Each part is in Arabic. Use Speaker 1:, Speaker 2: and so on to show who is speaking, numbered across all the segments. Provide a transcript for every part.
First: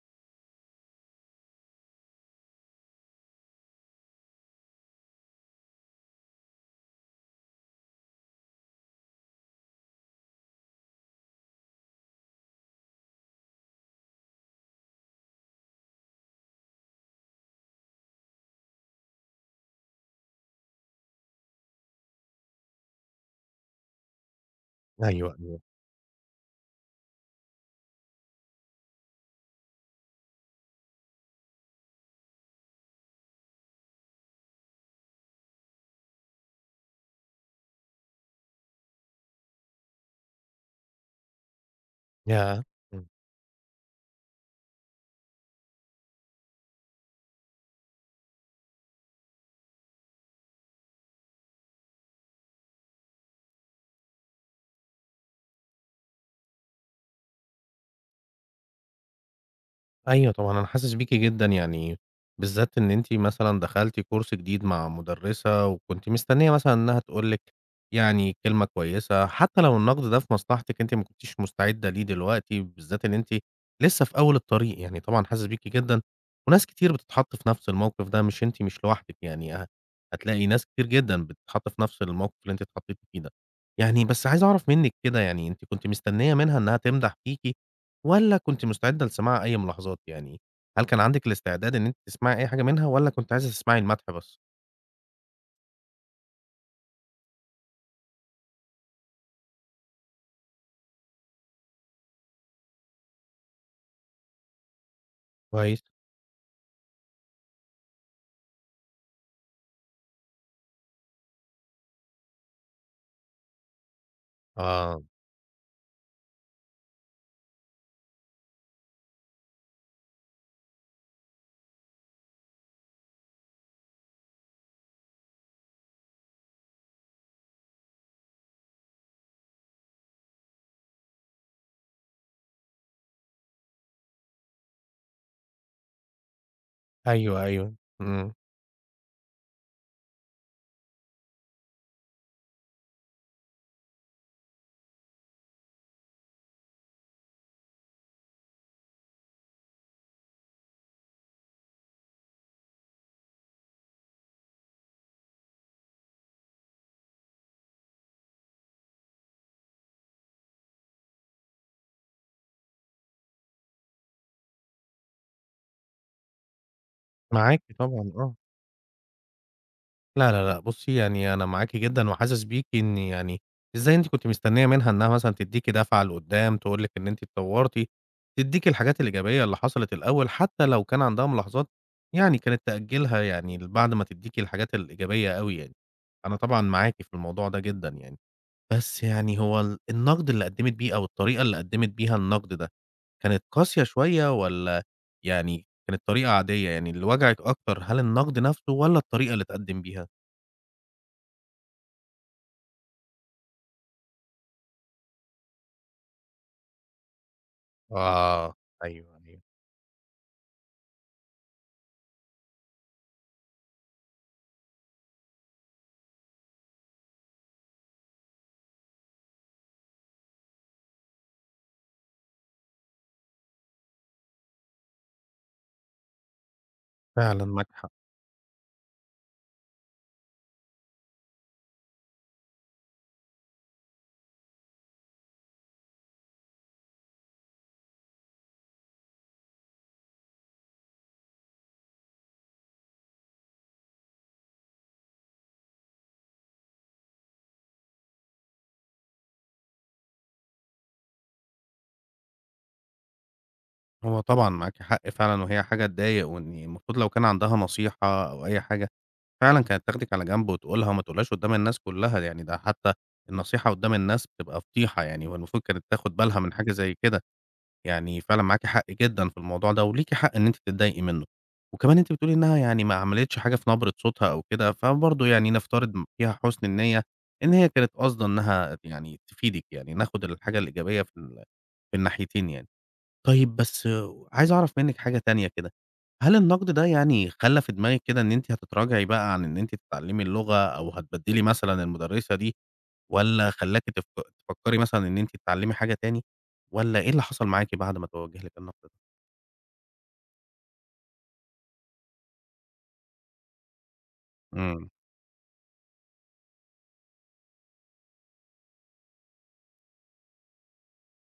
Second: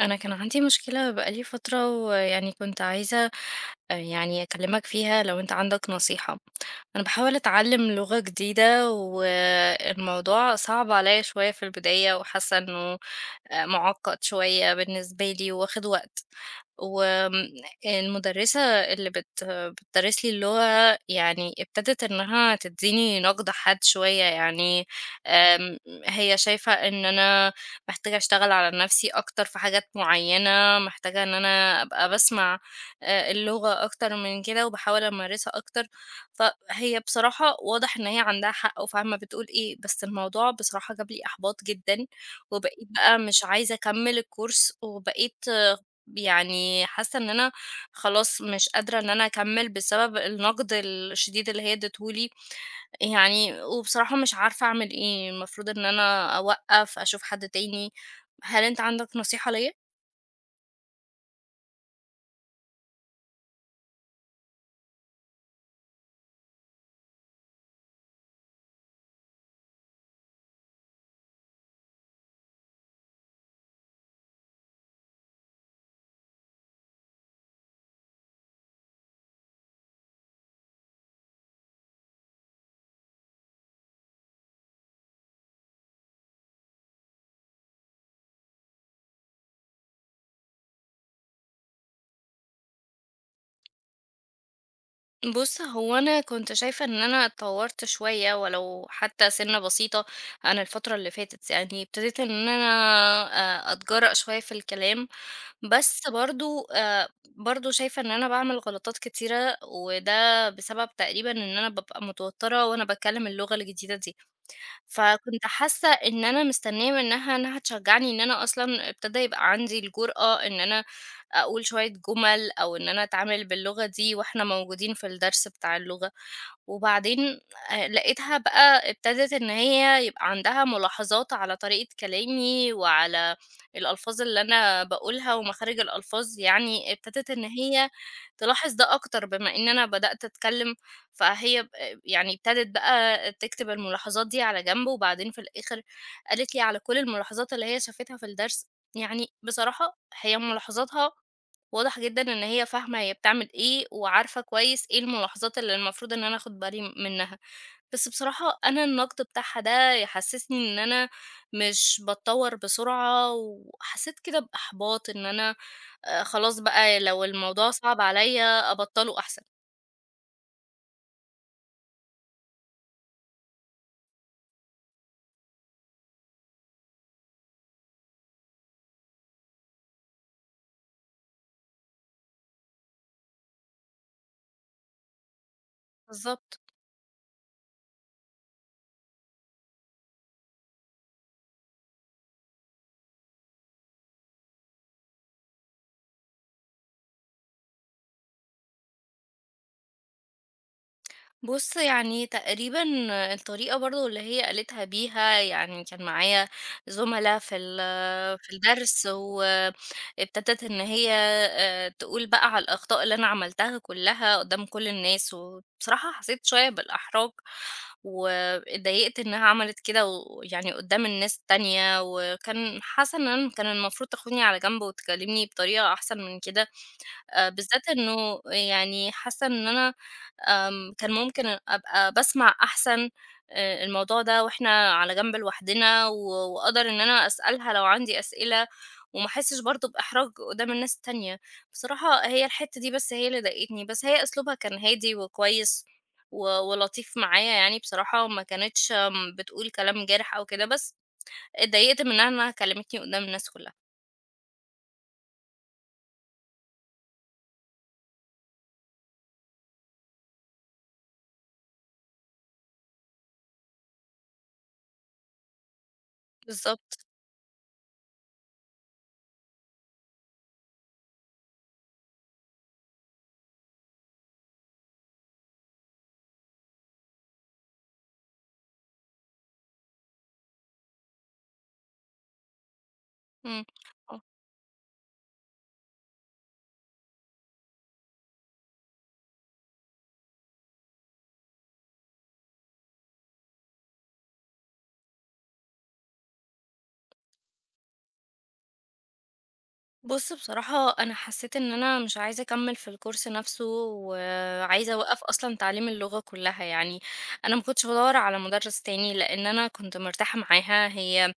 Speaker 1: أنا كان عندي مشكلة بقى لي فترة ويعني كنت عايزة يعني أكلّمك فيها لو أنت عندك نصيحة. أنا باحاول أتعلّم لغة جديدة والموضوع صعب عليّا شوية في البداية وحاسة إنه مُعقّد شوية بالنسبة لي وواخد وقت. وآمم المُدرِّسة اللي بتدرِّس لي اللغة يعني ابتدت إنها تدّيني نَقْد حاد شوية، يعني
Speaker 2: أيوه، أيوه.
Speaker 1: آمم هي شايفة إن أنا محتاجة أشتغل على نَفْسي أكتر في حاجات معيّنة، محتاجة إن أنا أبقى باسمع اللغة أكتر من كده وباحاول أمارسها أكتر. فهي بصراحة واضح إن هي عندها حق وفاهمة بتقول إيه، بس الموضوع بصراحة جاب لي إحباط جدًا،
Speaker 2: ياه!
Speaker 1: وبقيت
Speaker 2: إمم.
Speaker 1: بقى مش عايزة أكمّل الcourse، وبقيت يعني حاسة إن أنا خلاص مش قادرة إن أنا أكمّل بسبب النقد الشديد اللي هي ادّته لي، يعني وبصراحة مش عارفة أعمل إيه، المفروض إن أنا أوقّف، أشوف حد تاني، هل أنت عندك نصيحة ليّا؟
Speaker 2: أيوه طبعًا، أنا حاسس بيكِ جدًا يعني، بالذات إن أنتِ مثلًا دخلتِ كورس جديد مع مُدرِّسة وكنتِ مستنية مثلًا إنها تقول لِك يعني كلمة كويسة، حتى لو النقد ده في مصلحتِك أنتِ ما كنتيش مستعدة ليه دلوقتي، بالذات إن أنتِ لسه في أول الطريق. يعني طبعًا حاسس بيكِ جدًا، وناس كتير بتتحط في نفس الموقف ده، مش أنتِ مش لوحدِك يعني. هتلاقي ناس كتير جدًا بتتحط في نفس الموقف اللي أنتِ اتحطيتِ فيه ده. يعني بس عايز أعرف منِّك كده يعني، أنتِ كنتِ مستنية منها إنها تمدح فيكِ والّا كنتِ مستعدة لسماع أي ملاحظات يعني؟ هل كان عندِك الاستعداد إن أنتِ تسمعي أي حاجة منها والّا كنتِ عايزة تسمعي المدح بس؟
Speaker 1: بُص، هو أنا كنت شايفة إن أنا اتطوّرت شوية ولو حتى سِنّة بسيطة عن الفترة اللي فاتت، يعني ابتديت إن أنا أتجرأ شوية في الكلام،
Speaker 2: كويس.
Speaker 1: بس برضه شايفة إن أنا باعمل غلطات كتيرة، وده بسبب تقريبًا إن أنا بابقى متوتّرة وأنا باتكلّم اللغة الجديدة دي.
Speaker 2: آه.
Speaker 1: فكنت حاسة إن أنا مستنية منها إنها تشجعني إن أنا أصلًا ابتدى يبقى عندي الجرأة إن أنا أقول شوية جُمل، أو إن أنا أتعامل باللغة دي وإحنا موجودين في الدرس بتاع اللغة. وبعدين لقيتها بقى ابتدت إن هي يبقى عندها ملاحظات على طريقة كلامي، وعلى الألفاظ اللي أنا باقولها ومخارج الألفاظ، يعني ابتدت
Speaker 2: أيوه،
Speaker 1: إن
Speaker 2: أيوه.
Speaker 1: هي
Speaker 2: إمم.
Speaker 1: تلاحظ ده أكتر بما إن أنا بدأت أتكلم، فهي يعني ابتدت بقى تكتب الملاحظات دي على جنب، وبعدين في الآخر قالت لي على كل الملاحظات اللي هي شافتها في الدرس، يعني بصراحة هي ملاحظاتها واضح جدًا إن هي فاهمة هي بتعمل إيه، وعارفة كويس إيه الملاحظات اللي المفروض إن أنا آخُد بالي منها. بس بصراحة أنا النقد بتاعها ده يحسّسني إن أنا مش باتطوّر بسرعة، وحسّيت كده بإحباط إن أنا خلاص بقى لو
Speaker 2: معاكِ
Speaker 1: الموضوع صعب
Speaker 2: طبعًا، آه.
Speaker 1: عليّا أبطّله أحسن.
Speaker 2: لا، لا، لأ، بُصّي، يعني أنا معاكِ جدًا وحاسس بيكِ، إن يعني إزاي أنتِ كنتِ مستنية منها إنها مثلًا تدّيكِ دفعة لقدّام، تقول لِك إن أنتِ اتطوّرتِ، تدّيكِ الحاجات الإيجابية اللي حصلت الأول، حتى لو كان عندها ملاحظات يعني كانت تأجّلها يعني لبعد ما تدّيكِ الحاجات الإيجابية أوي يعني. أنا
Speaker 1: بالضبط.
Speaker 2: طبعًا معاكِ في الموضوع ده جدًا يعني. بس يعني هو النقد اللي قدّمت بيه أو الطريقة اللي قدّمت بيها النقد ده، كانت قاسية شوية والّا يعني كانت طريقة عادية؟ يعني اللي وجعِك أكتر هل النقد نفسه والّا الطريقة اللي اتقدّم بيها؟
Speaker 1: بُص، يعني تقريبًا الطريقة برضه اللي هي قالتها بيها، يعني كان معايا زُملا في
Speaker 2: آه،
Speaker 1: الدرس،
Speaker 2: أيوه، أيوه.
Speaker 1: وابتدت إن هي تقول بقى على الأخطاء اللي أنا عملتها كلّها قدّام كل الناس، وبصراحة حسيت شوية بالإحراج، واتضايقت إنها عملت كده، ويعني قدّام الناس التانية، وكان حاسة إن أنا كان المفروض تاخدني على جنب وتكلمني بطريقة أحسن من كده.
Speaker 2: فعلًا معاكِ
Speaker 1: بالذات
Speaker 2: حق.
Speaker 1: إنه يعني حاسة إن أنا كان ممكن أبقى باسمع أحسن الموضوع ده وإحنا على جنب لوحدنا، وأقدر إن أنا أسألها لو عندي أسئلة، وما أحسش برضه بإحراج قدام الناس التانية. بصراحة هي الحتّة دي بس هي اللي ضايقتني، بس هي أسلوبها كان هادي وكويس و ولطيف معايا، يعني بصراحة وما كانتش بتقول كلام جارح أو كده، بس اتضايقت منها إنها كلمتني قدام الناس كلّها.
Speaker 2: هو طبعًا معاكِ حق فعلًا، وهي حاجة تضايق، وإن المفروض لو كان عندها نصيحة أو أي حاجة، فعلًا كانت تاخدِك على جنب وتقولها وما تقولهاش قدّام الناس كُلّها، يعني ده حتى النصيحة قدّام الناس بتبقى فضيحة يعني، والمفروض كانت تاخد بالها من حاجة زي
Speaker 1: بالضبط.
Speaker 2: كده. يعني فعلًا معاكِ حق جدًا في الموضوع ده، وليكِ حق إن أنتِ تتضايقي منه، وكمان أنتِ بتقولي إنها يعني ما عملتش حاجة في نبرة صوتها أو كده، فبرضه يعني نفترض فيها حُسن النية، إن هي كانت قاصدة إنها يعني تفيدِك يعني، ناخد الحاجة الإيجابية في ال في الناحيتين يعني. طيب
Speaker 1: إمم.
Speaker 2: بس
Speaker 1: آه.
Speaker 2: عايز أعرف منِّك حاجة تانية كده. هل النقد ده يعني خلّى في دماغِك كده إن أنتِ هتتراجعي بقى عن إن أنتِ تتعلمي اللغة، أو هتبدّلي مثلًا المُدرسة دي، والّا خلّاكِ تفكّري مثلًا إن أنتِ تتعلّمي حاجة تاني، والّا إيه اللي حصل معاكِ بعد ما توجّه لِك النقد ده؟
Speaker 1: بُص بصراحة أنا حسيت إن أنا مش عايزة أكمّل في الcourse نفسه،
Speaker 2: إمم.
Speaker 1: وعايزة أوقّف أصلًا تعليم اللغة كلّها يعني، أنا ما كنتش بادوّر على مُدرّس تاني لإن أنا كنت مرتاحة معاها، هي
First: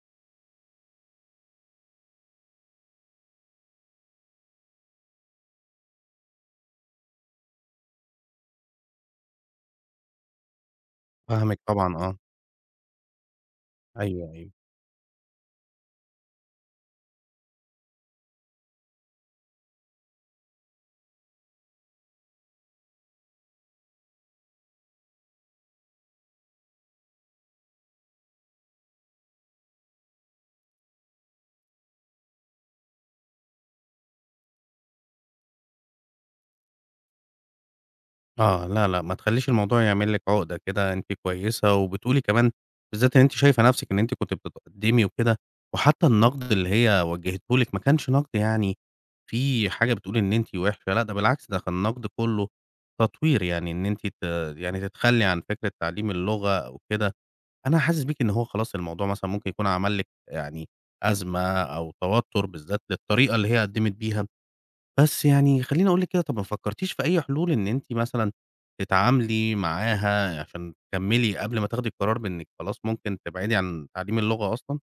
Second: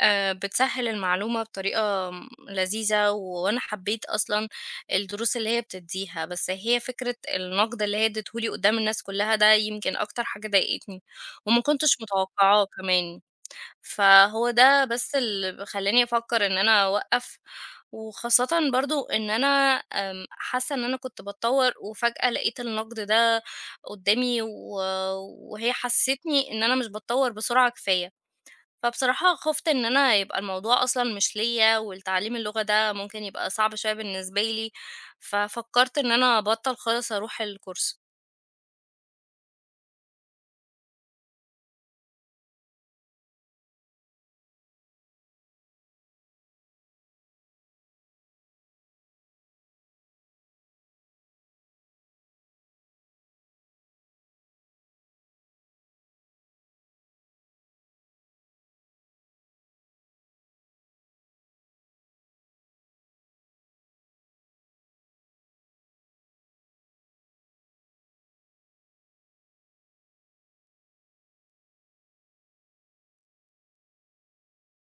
Speaker 1: بتسهّل المعلومة بطريقة لذيذة، وأنا حبّيت أصلًا الدروس اللي هي بتدّيها، بس هي فكرة النقد اللي هي ادّته لي قدّام الناس كلّها ده يمكن أكتر حاجة ضايقتني،
Speaker 2: فاهمِك
Speaker 1: وما كنتش
Speaker 2: طبعًا. آه،
Speaker 1: متوقعاه كمان.
Speaker 2: أيوه،
Speaker 1: فهو
Speaker 2: أيوه.
Speaker 1: ده بس اللي خلّاني أفكّر إن أنا أوقّف، وخاصةً برضه إن أنا حاسة إن أنا كنت باتطوّر وفجأة لقيت النقد ده قدّامي، وهي حسّستني إن أنا مش باتطوّر بسرعة كفاية، فبصراحة خُفت إن أنا يبقى الموضوع أصلًا مش ليّا، والتعليم اللغة ده ممكن يبقى صعب شوية بالنسبة لي، ففكّرت إن أنا أبطّل خالص أروح الكورس.
Speaker 2: آه، لا، لأ، ما تخلّيش الموضوع يعمل لِك عُقدة كده. أنتِ كويسة، وبتقولي كمان بالذات إن أنتِ شايفة نَفْسِك إن أنتِ كنتِ بتتقدّمي وكده، وحتى النقد اللي هي وجّهته لِك ما كانش نقد يعني فيه حاجة بتقول إن أنتِ وِحشة. لأ، ده بالعكس، ده كان النقد كلّه تطوير. يعني إن أنتِ يعني تتخلّي عن فكرة تعليم اللغة أو كده، أنا حاسس بيكِ إن هو خلاص الموضوع مثلًا ممكن يكون عمل لِك يعني أزمة أو توتر، بالذات للطريقة اللي هي قدّمِت بيها. بس يعني خلّيني أقول لِك كده، طَب ما فكّرتيش في أي حلول إن أنتِ مثلًا تتعاملي معاها عشان تكمّلي قبل ما تاخدي القرار بإنِّك خلاص ممكن تبعدي عن تعليم اللغة أصلًا؟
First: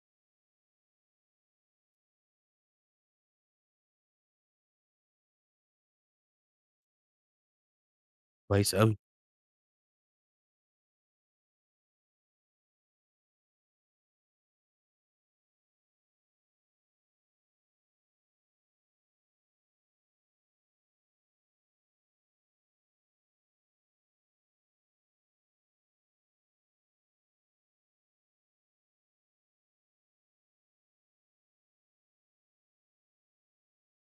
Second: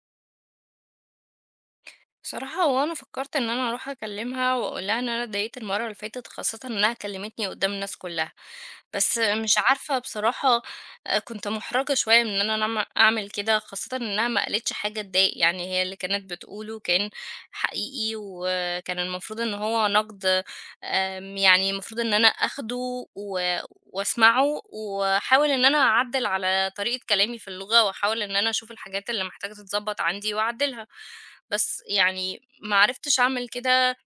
Speaker 1: بصراحة هو أنا فكرت إن أنا أروح أكلمها وأقولها إن أنا اتضايقت المرة اللي فاتت، خاصة إنها كلمتني قدام الناس كلها،
Speaker 2: كويس أوي.
Speaker 1: بس مش عارفة بصراحة، كنت محرجة شوية من إن أنا أعمل كده، خاصة إنها ما قالتش حاجة تضايق، يعني هي اللي كانت بتقوله كان حقيقي، وكان المفروض إن هو نقد، يعني المفروض إن أنا أخده واسمعه، واحاول إن أنا أعدّل على طريقة كلامي في اللغة، واحاول إن أنا أشوف الحاجات اللي محتاجة تتضبّط عندي وأعدّلها، بس يعني ما عرفتش أعمل كده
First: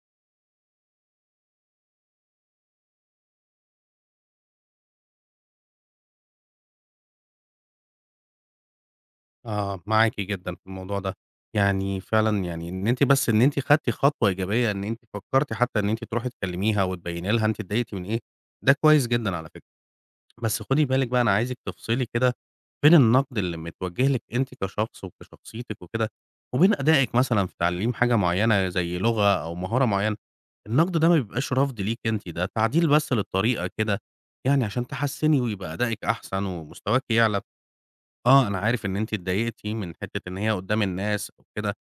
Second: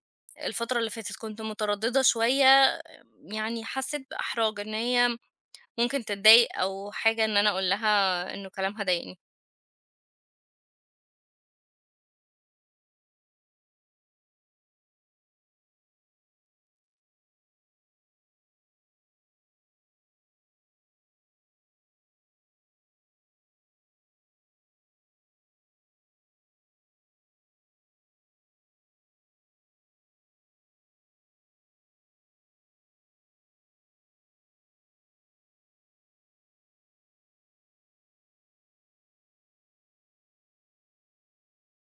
Speaker 1: الفترة اللي فاتت، كنت مترددة شوية، يعني حسّيت بإحراج إن هي ممكن تتضايق أو حاجة إن أنا أقول لها إنه كلامها ضايقني.
Speaker 2: آه، معاكِ جدًا في الموضوع ده. يعني فعلًا يعني إن أنتِ بس إن أنتِ خدتِ خطوة إيجابية، إن أنتِ فكّرتِ حتى إن أنتِ تروحي تكلّميها وتبيّني لها أنتِ اتضايقتِ من إيه، ده كويس جدًا على فكرة. بس خدي بالِك بقى، أنا عايزِك تفصلي كده بين النقد اللي متوجه لِك أنتِ كشخص وكشخصيتِك وكده، وبين أدائِك مثلًا في تعليم حاجة معيّنة زي لغة أو مهارة معيّنة. النقد ده ما بيبقاش رفض ليكِ أنتِ، ده تعديل بس للطريقة كده، يعني عشان تحسّني ويبقى أدائِك أحسن ومستواكِ يعلى. آه، أنا عارف إن أنتِ اتضايقتِ من حتّة إن هي قدّام الناس أو كده،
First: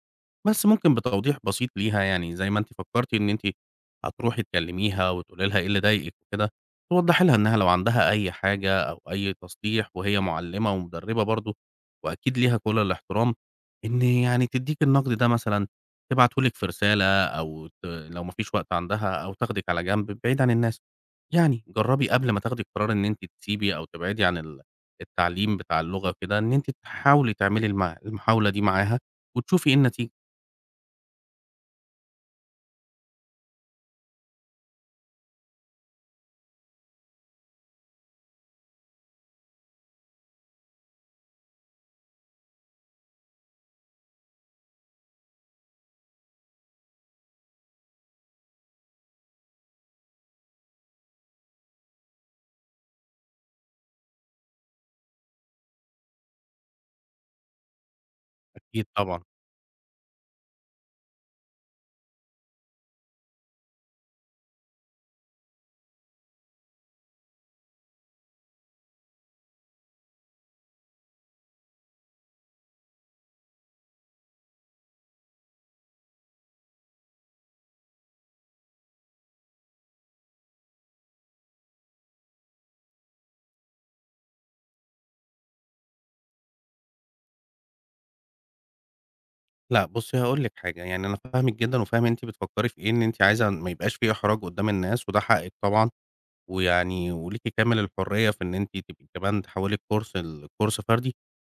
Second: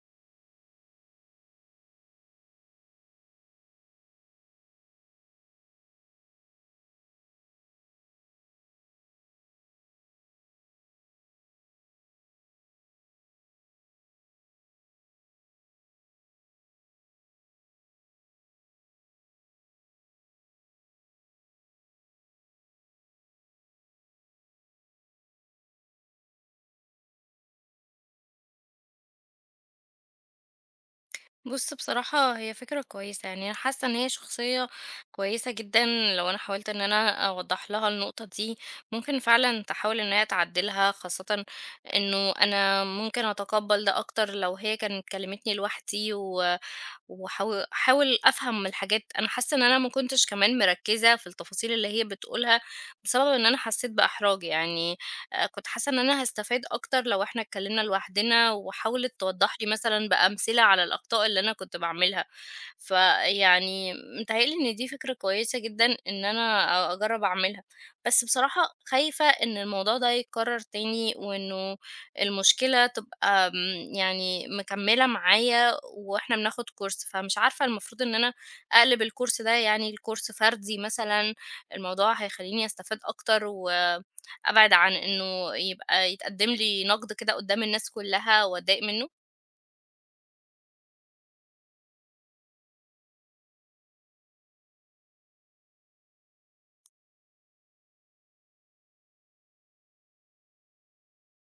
Speaker 2: بس ممكن بتوضيح بسيط ليها، يعني زي ما أنتِ فكّرتِ إن أنتِ هتروحي تكلميها وتقولي لها إيه اللي ضايقِك وكده، توضّحي لها إنها لو عندها أي حاجة أو أي تصليح، وهي مُعلِّمة ومُدرِّبة برضه وأكيد ليها كل الاحترام، إن يعني تدّيكِ النقد ده مثلًا، تبعته لِك في رسالة، أو لو ما فيش وقت عندها، أو تاخدِك على جنب بعيد عن الناس. يعني جرّبي قبل ما تاخدي قرار إن أنتِ تسيبي أو تبعدي عن التعليم بتاع اللغة وكده، إن أنتِ تحاولي تعملي المحاولة دي معاها وتشوفي إيه النتيجة.
Speaker 1: بُص بصراحة هي فكرة كويسة، يعني أنا حاسة إن هي شخصية كويسة جدًا، لو أنا حاولت إن أنا أوضّح لها النقطة دي، ممكن فعلًا تحاول إن هي تعدّلها، خاصةً إنه أنا ممكن أتقبّل ده أكتر لو هي كانت كلمتني لوحدي، و حاول أفهم الحاجات، أنا حاسة إن أنا ما كنتش كمان مركزة في التفاصيل اللي هي بتقولها، بسبب إن أنا حسيت بإحراج يعني، كنت حاسة إن أنا هاستفاد أكتر لو إحنا اتكلمنا لوحدنا،
Speaker 2: أكيد
Speaker 1: وحاولت
Speaker 2: طبعًا.
Speaker 1: توضح لي مثلًا بأمثلة على الأخطاء اللي أنا كنت باعملها، فيعني متهيأ لي إن دي فكرة كويسة جدًا إن أنا أجرب أعملها، بس بصراحة خايفة إن الموضوع ده يتكرر تاني، وإنه المشكلة تبقى يعني مكملة معايا وإحنا بناخد كورس، فمش عارفة المفروض إن أنا أقلب الكورس ده يعني لكورس فردي مثلًا، الموضوع هيخلّيني أستفاد أكتر وأبعد عن إنه يبقى يتقدم لي نقد كده قدّام الناس كلّها وأتضايق منه؟
Speaker 2: لأ، بُصّي، هاقول لِك حاجة، يعني أنا فاهمِك جدًا وفاهم أنتِ بتفكّري في إيه، إن أنتِ عايزة ما يبقاش في إحراج قدّام الناس، وده حقِّك طبعًا، ويعني وليكِ كامل الحرية في إن أنتِ تبقي كمان تحوّلي الكورس لكورس فردي.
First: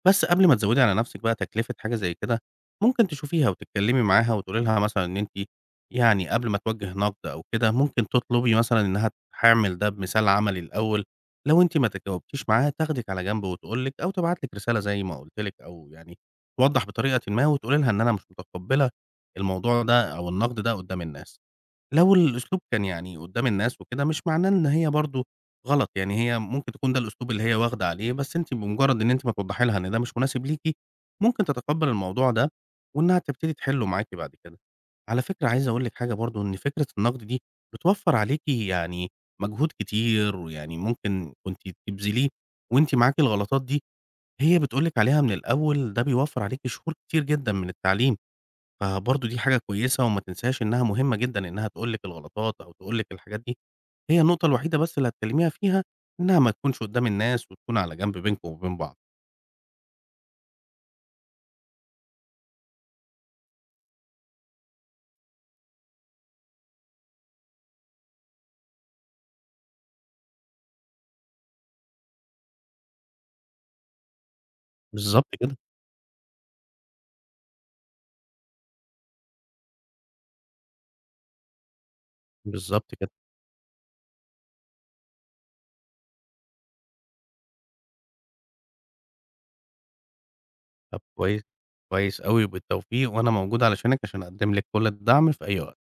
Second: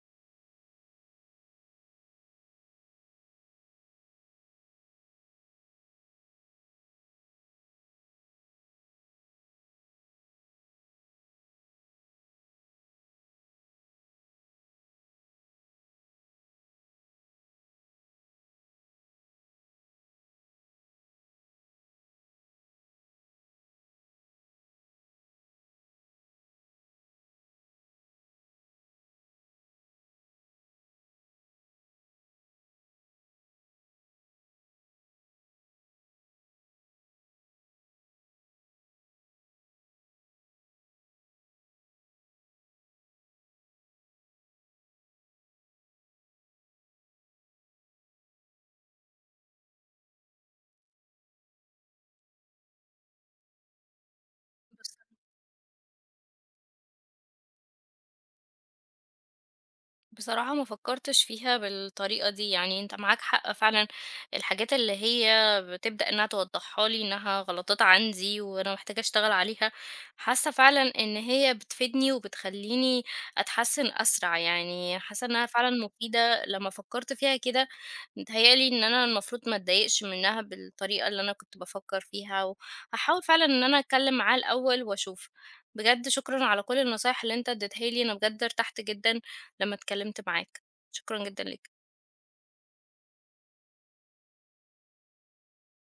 Speaker 2: بس قبل ما تزوّدي على نَفْسِك بقى تكلفة حاجة زي كده، ممكن تشوفيها وتتكلّمي معاها وتقولي لها مثلًا إن أنتِ يعني قبل ما توجّه نَقْد أو كده، ممكن تطلبي مثلًا إنّها تعمل ده بمثال عملي الأول. لو أنتِ ما تجاوبتيش معاها، تاخدِك على جنب وتقول لِك أو تبعت لِك رسالة زي ما قُلت لِك، أو يعني توضّح بطريقةٍ ما، وتقولي لها إن أنا مش متقبّلة الموضوع ده أو النَقْد ده قُدّام الناس. لو الأسلوب كان يعني قدّام الناس وكده، مش معناه إن هي برضه غلط، يعني هي ممكن تكون ده الأسلوب اللي هي واخدة عليه، بس أنتِ بمجرد إن أنتِ ما توضحي لها إن ده مش مناسب ليكِ، ممكن تتقبّل الموضوع ده، وإنها تبتدي تحلّه معاكِ بعد كده. على فكرة عايز أقول لِك حاجة برضه، إن فكرة النقد دي بتوفّر عليكِ يعني مجهود كتير، ويعني ممكن كنتِ تبذليه وأنتِ معاكِ الغلطات دي، هي بتقول لِك عليها من الأول، ده بيوفّر عليكِ شهور كتير جدًا من التعليم. فبرضه دي حاجة كويسة وما تنساهاش، إنها مهمة جدًا إنها تقول لِك الغلطات أو تقول لِك الحاجات دي. هي النقطة الوحيدة بس اللي هتكلميها فيها إنها ما تكونش قدّام الناس، وتكون على جنب بينكم وبين بعض.
Speaker 1: بصراحة ما فكرتش فيها بالطريقة دي، يعني انت معاك حق فعلا. الحاجات اللي هي بتبدأ انها توضحها لي انها غلطات عندي وانا محتاجة اشتغل عليها، حاسة فعلا ان هي بتفيدني وبتخليني اتحسن اسرع، يعني حاسة
Speaker 2: بالضبط
Speaker 1: انها
Speaker 2: كده.
Speaker 1: فعلا مفيدة لما فكرت فيها كده. متهيألي ان انا المفروض ما اتضايقش منها بالطريقة اللي انا كنت بفكر فيها،
Speaker 2: بالضبط كده.
Speaker 1: وهحاول فعلا ان انا اتكلم معاه الاول واشوف. بجد شكرا على كل النصايح اللي انت اديتها لي، انا بجد ارتحت جدا لمّا اتكلمت معاك،
Speaker 2: طب
Speaker 1: شكرًا جدًا
Speaker 2: كويس.
Speaker 1: ليك.
Speaker 2: كويس أوي وبالتوفيق، وأنا موجود علشانِك عشان أقدم لِك كل الدعم في أي وقت.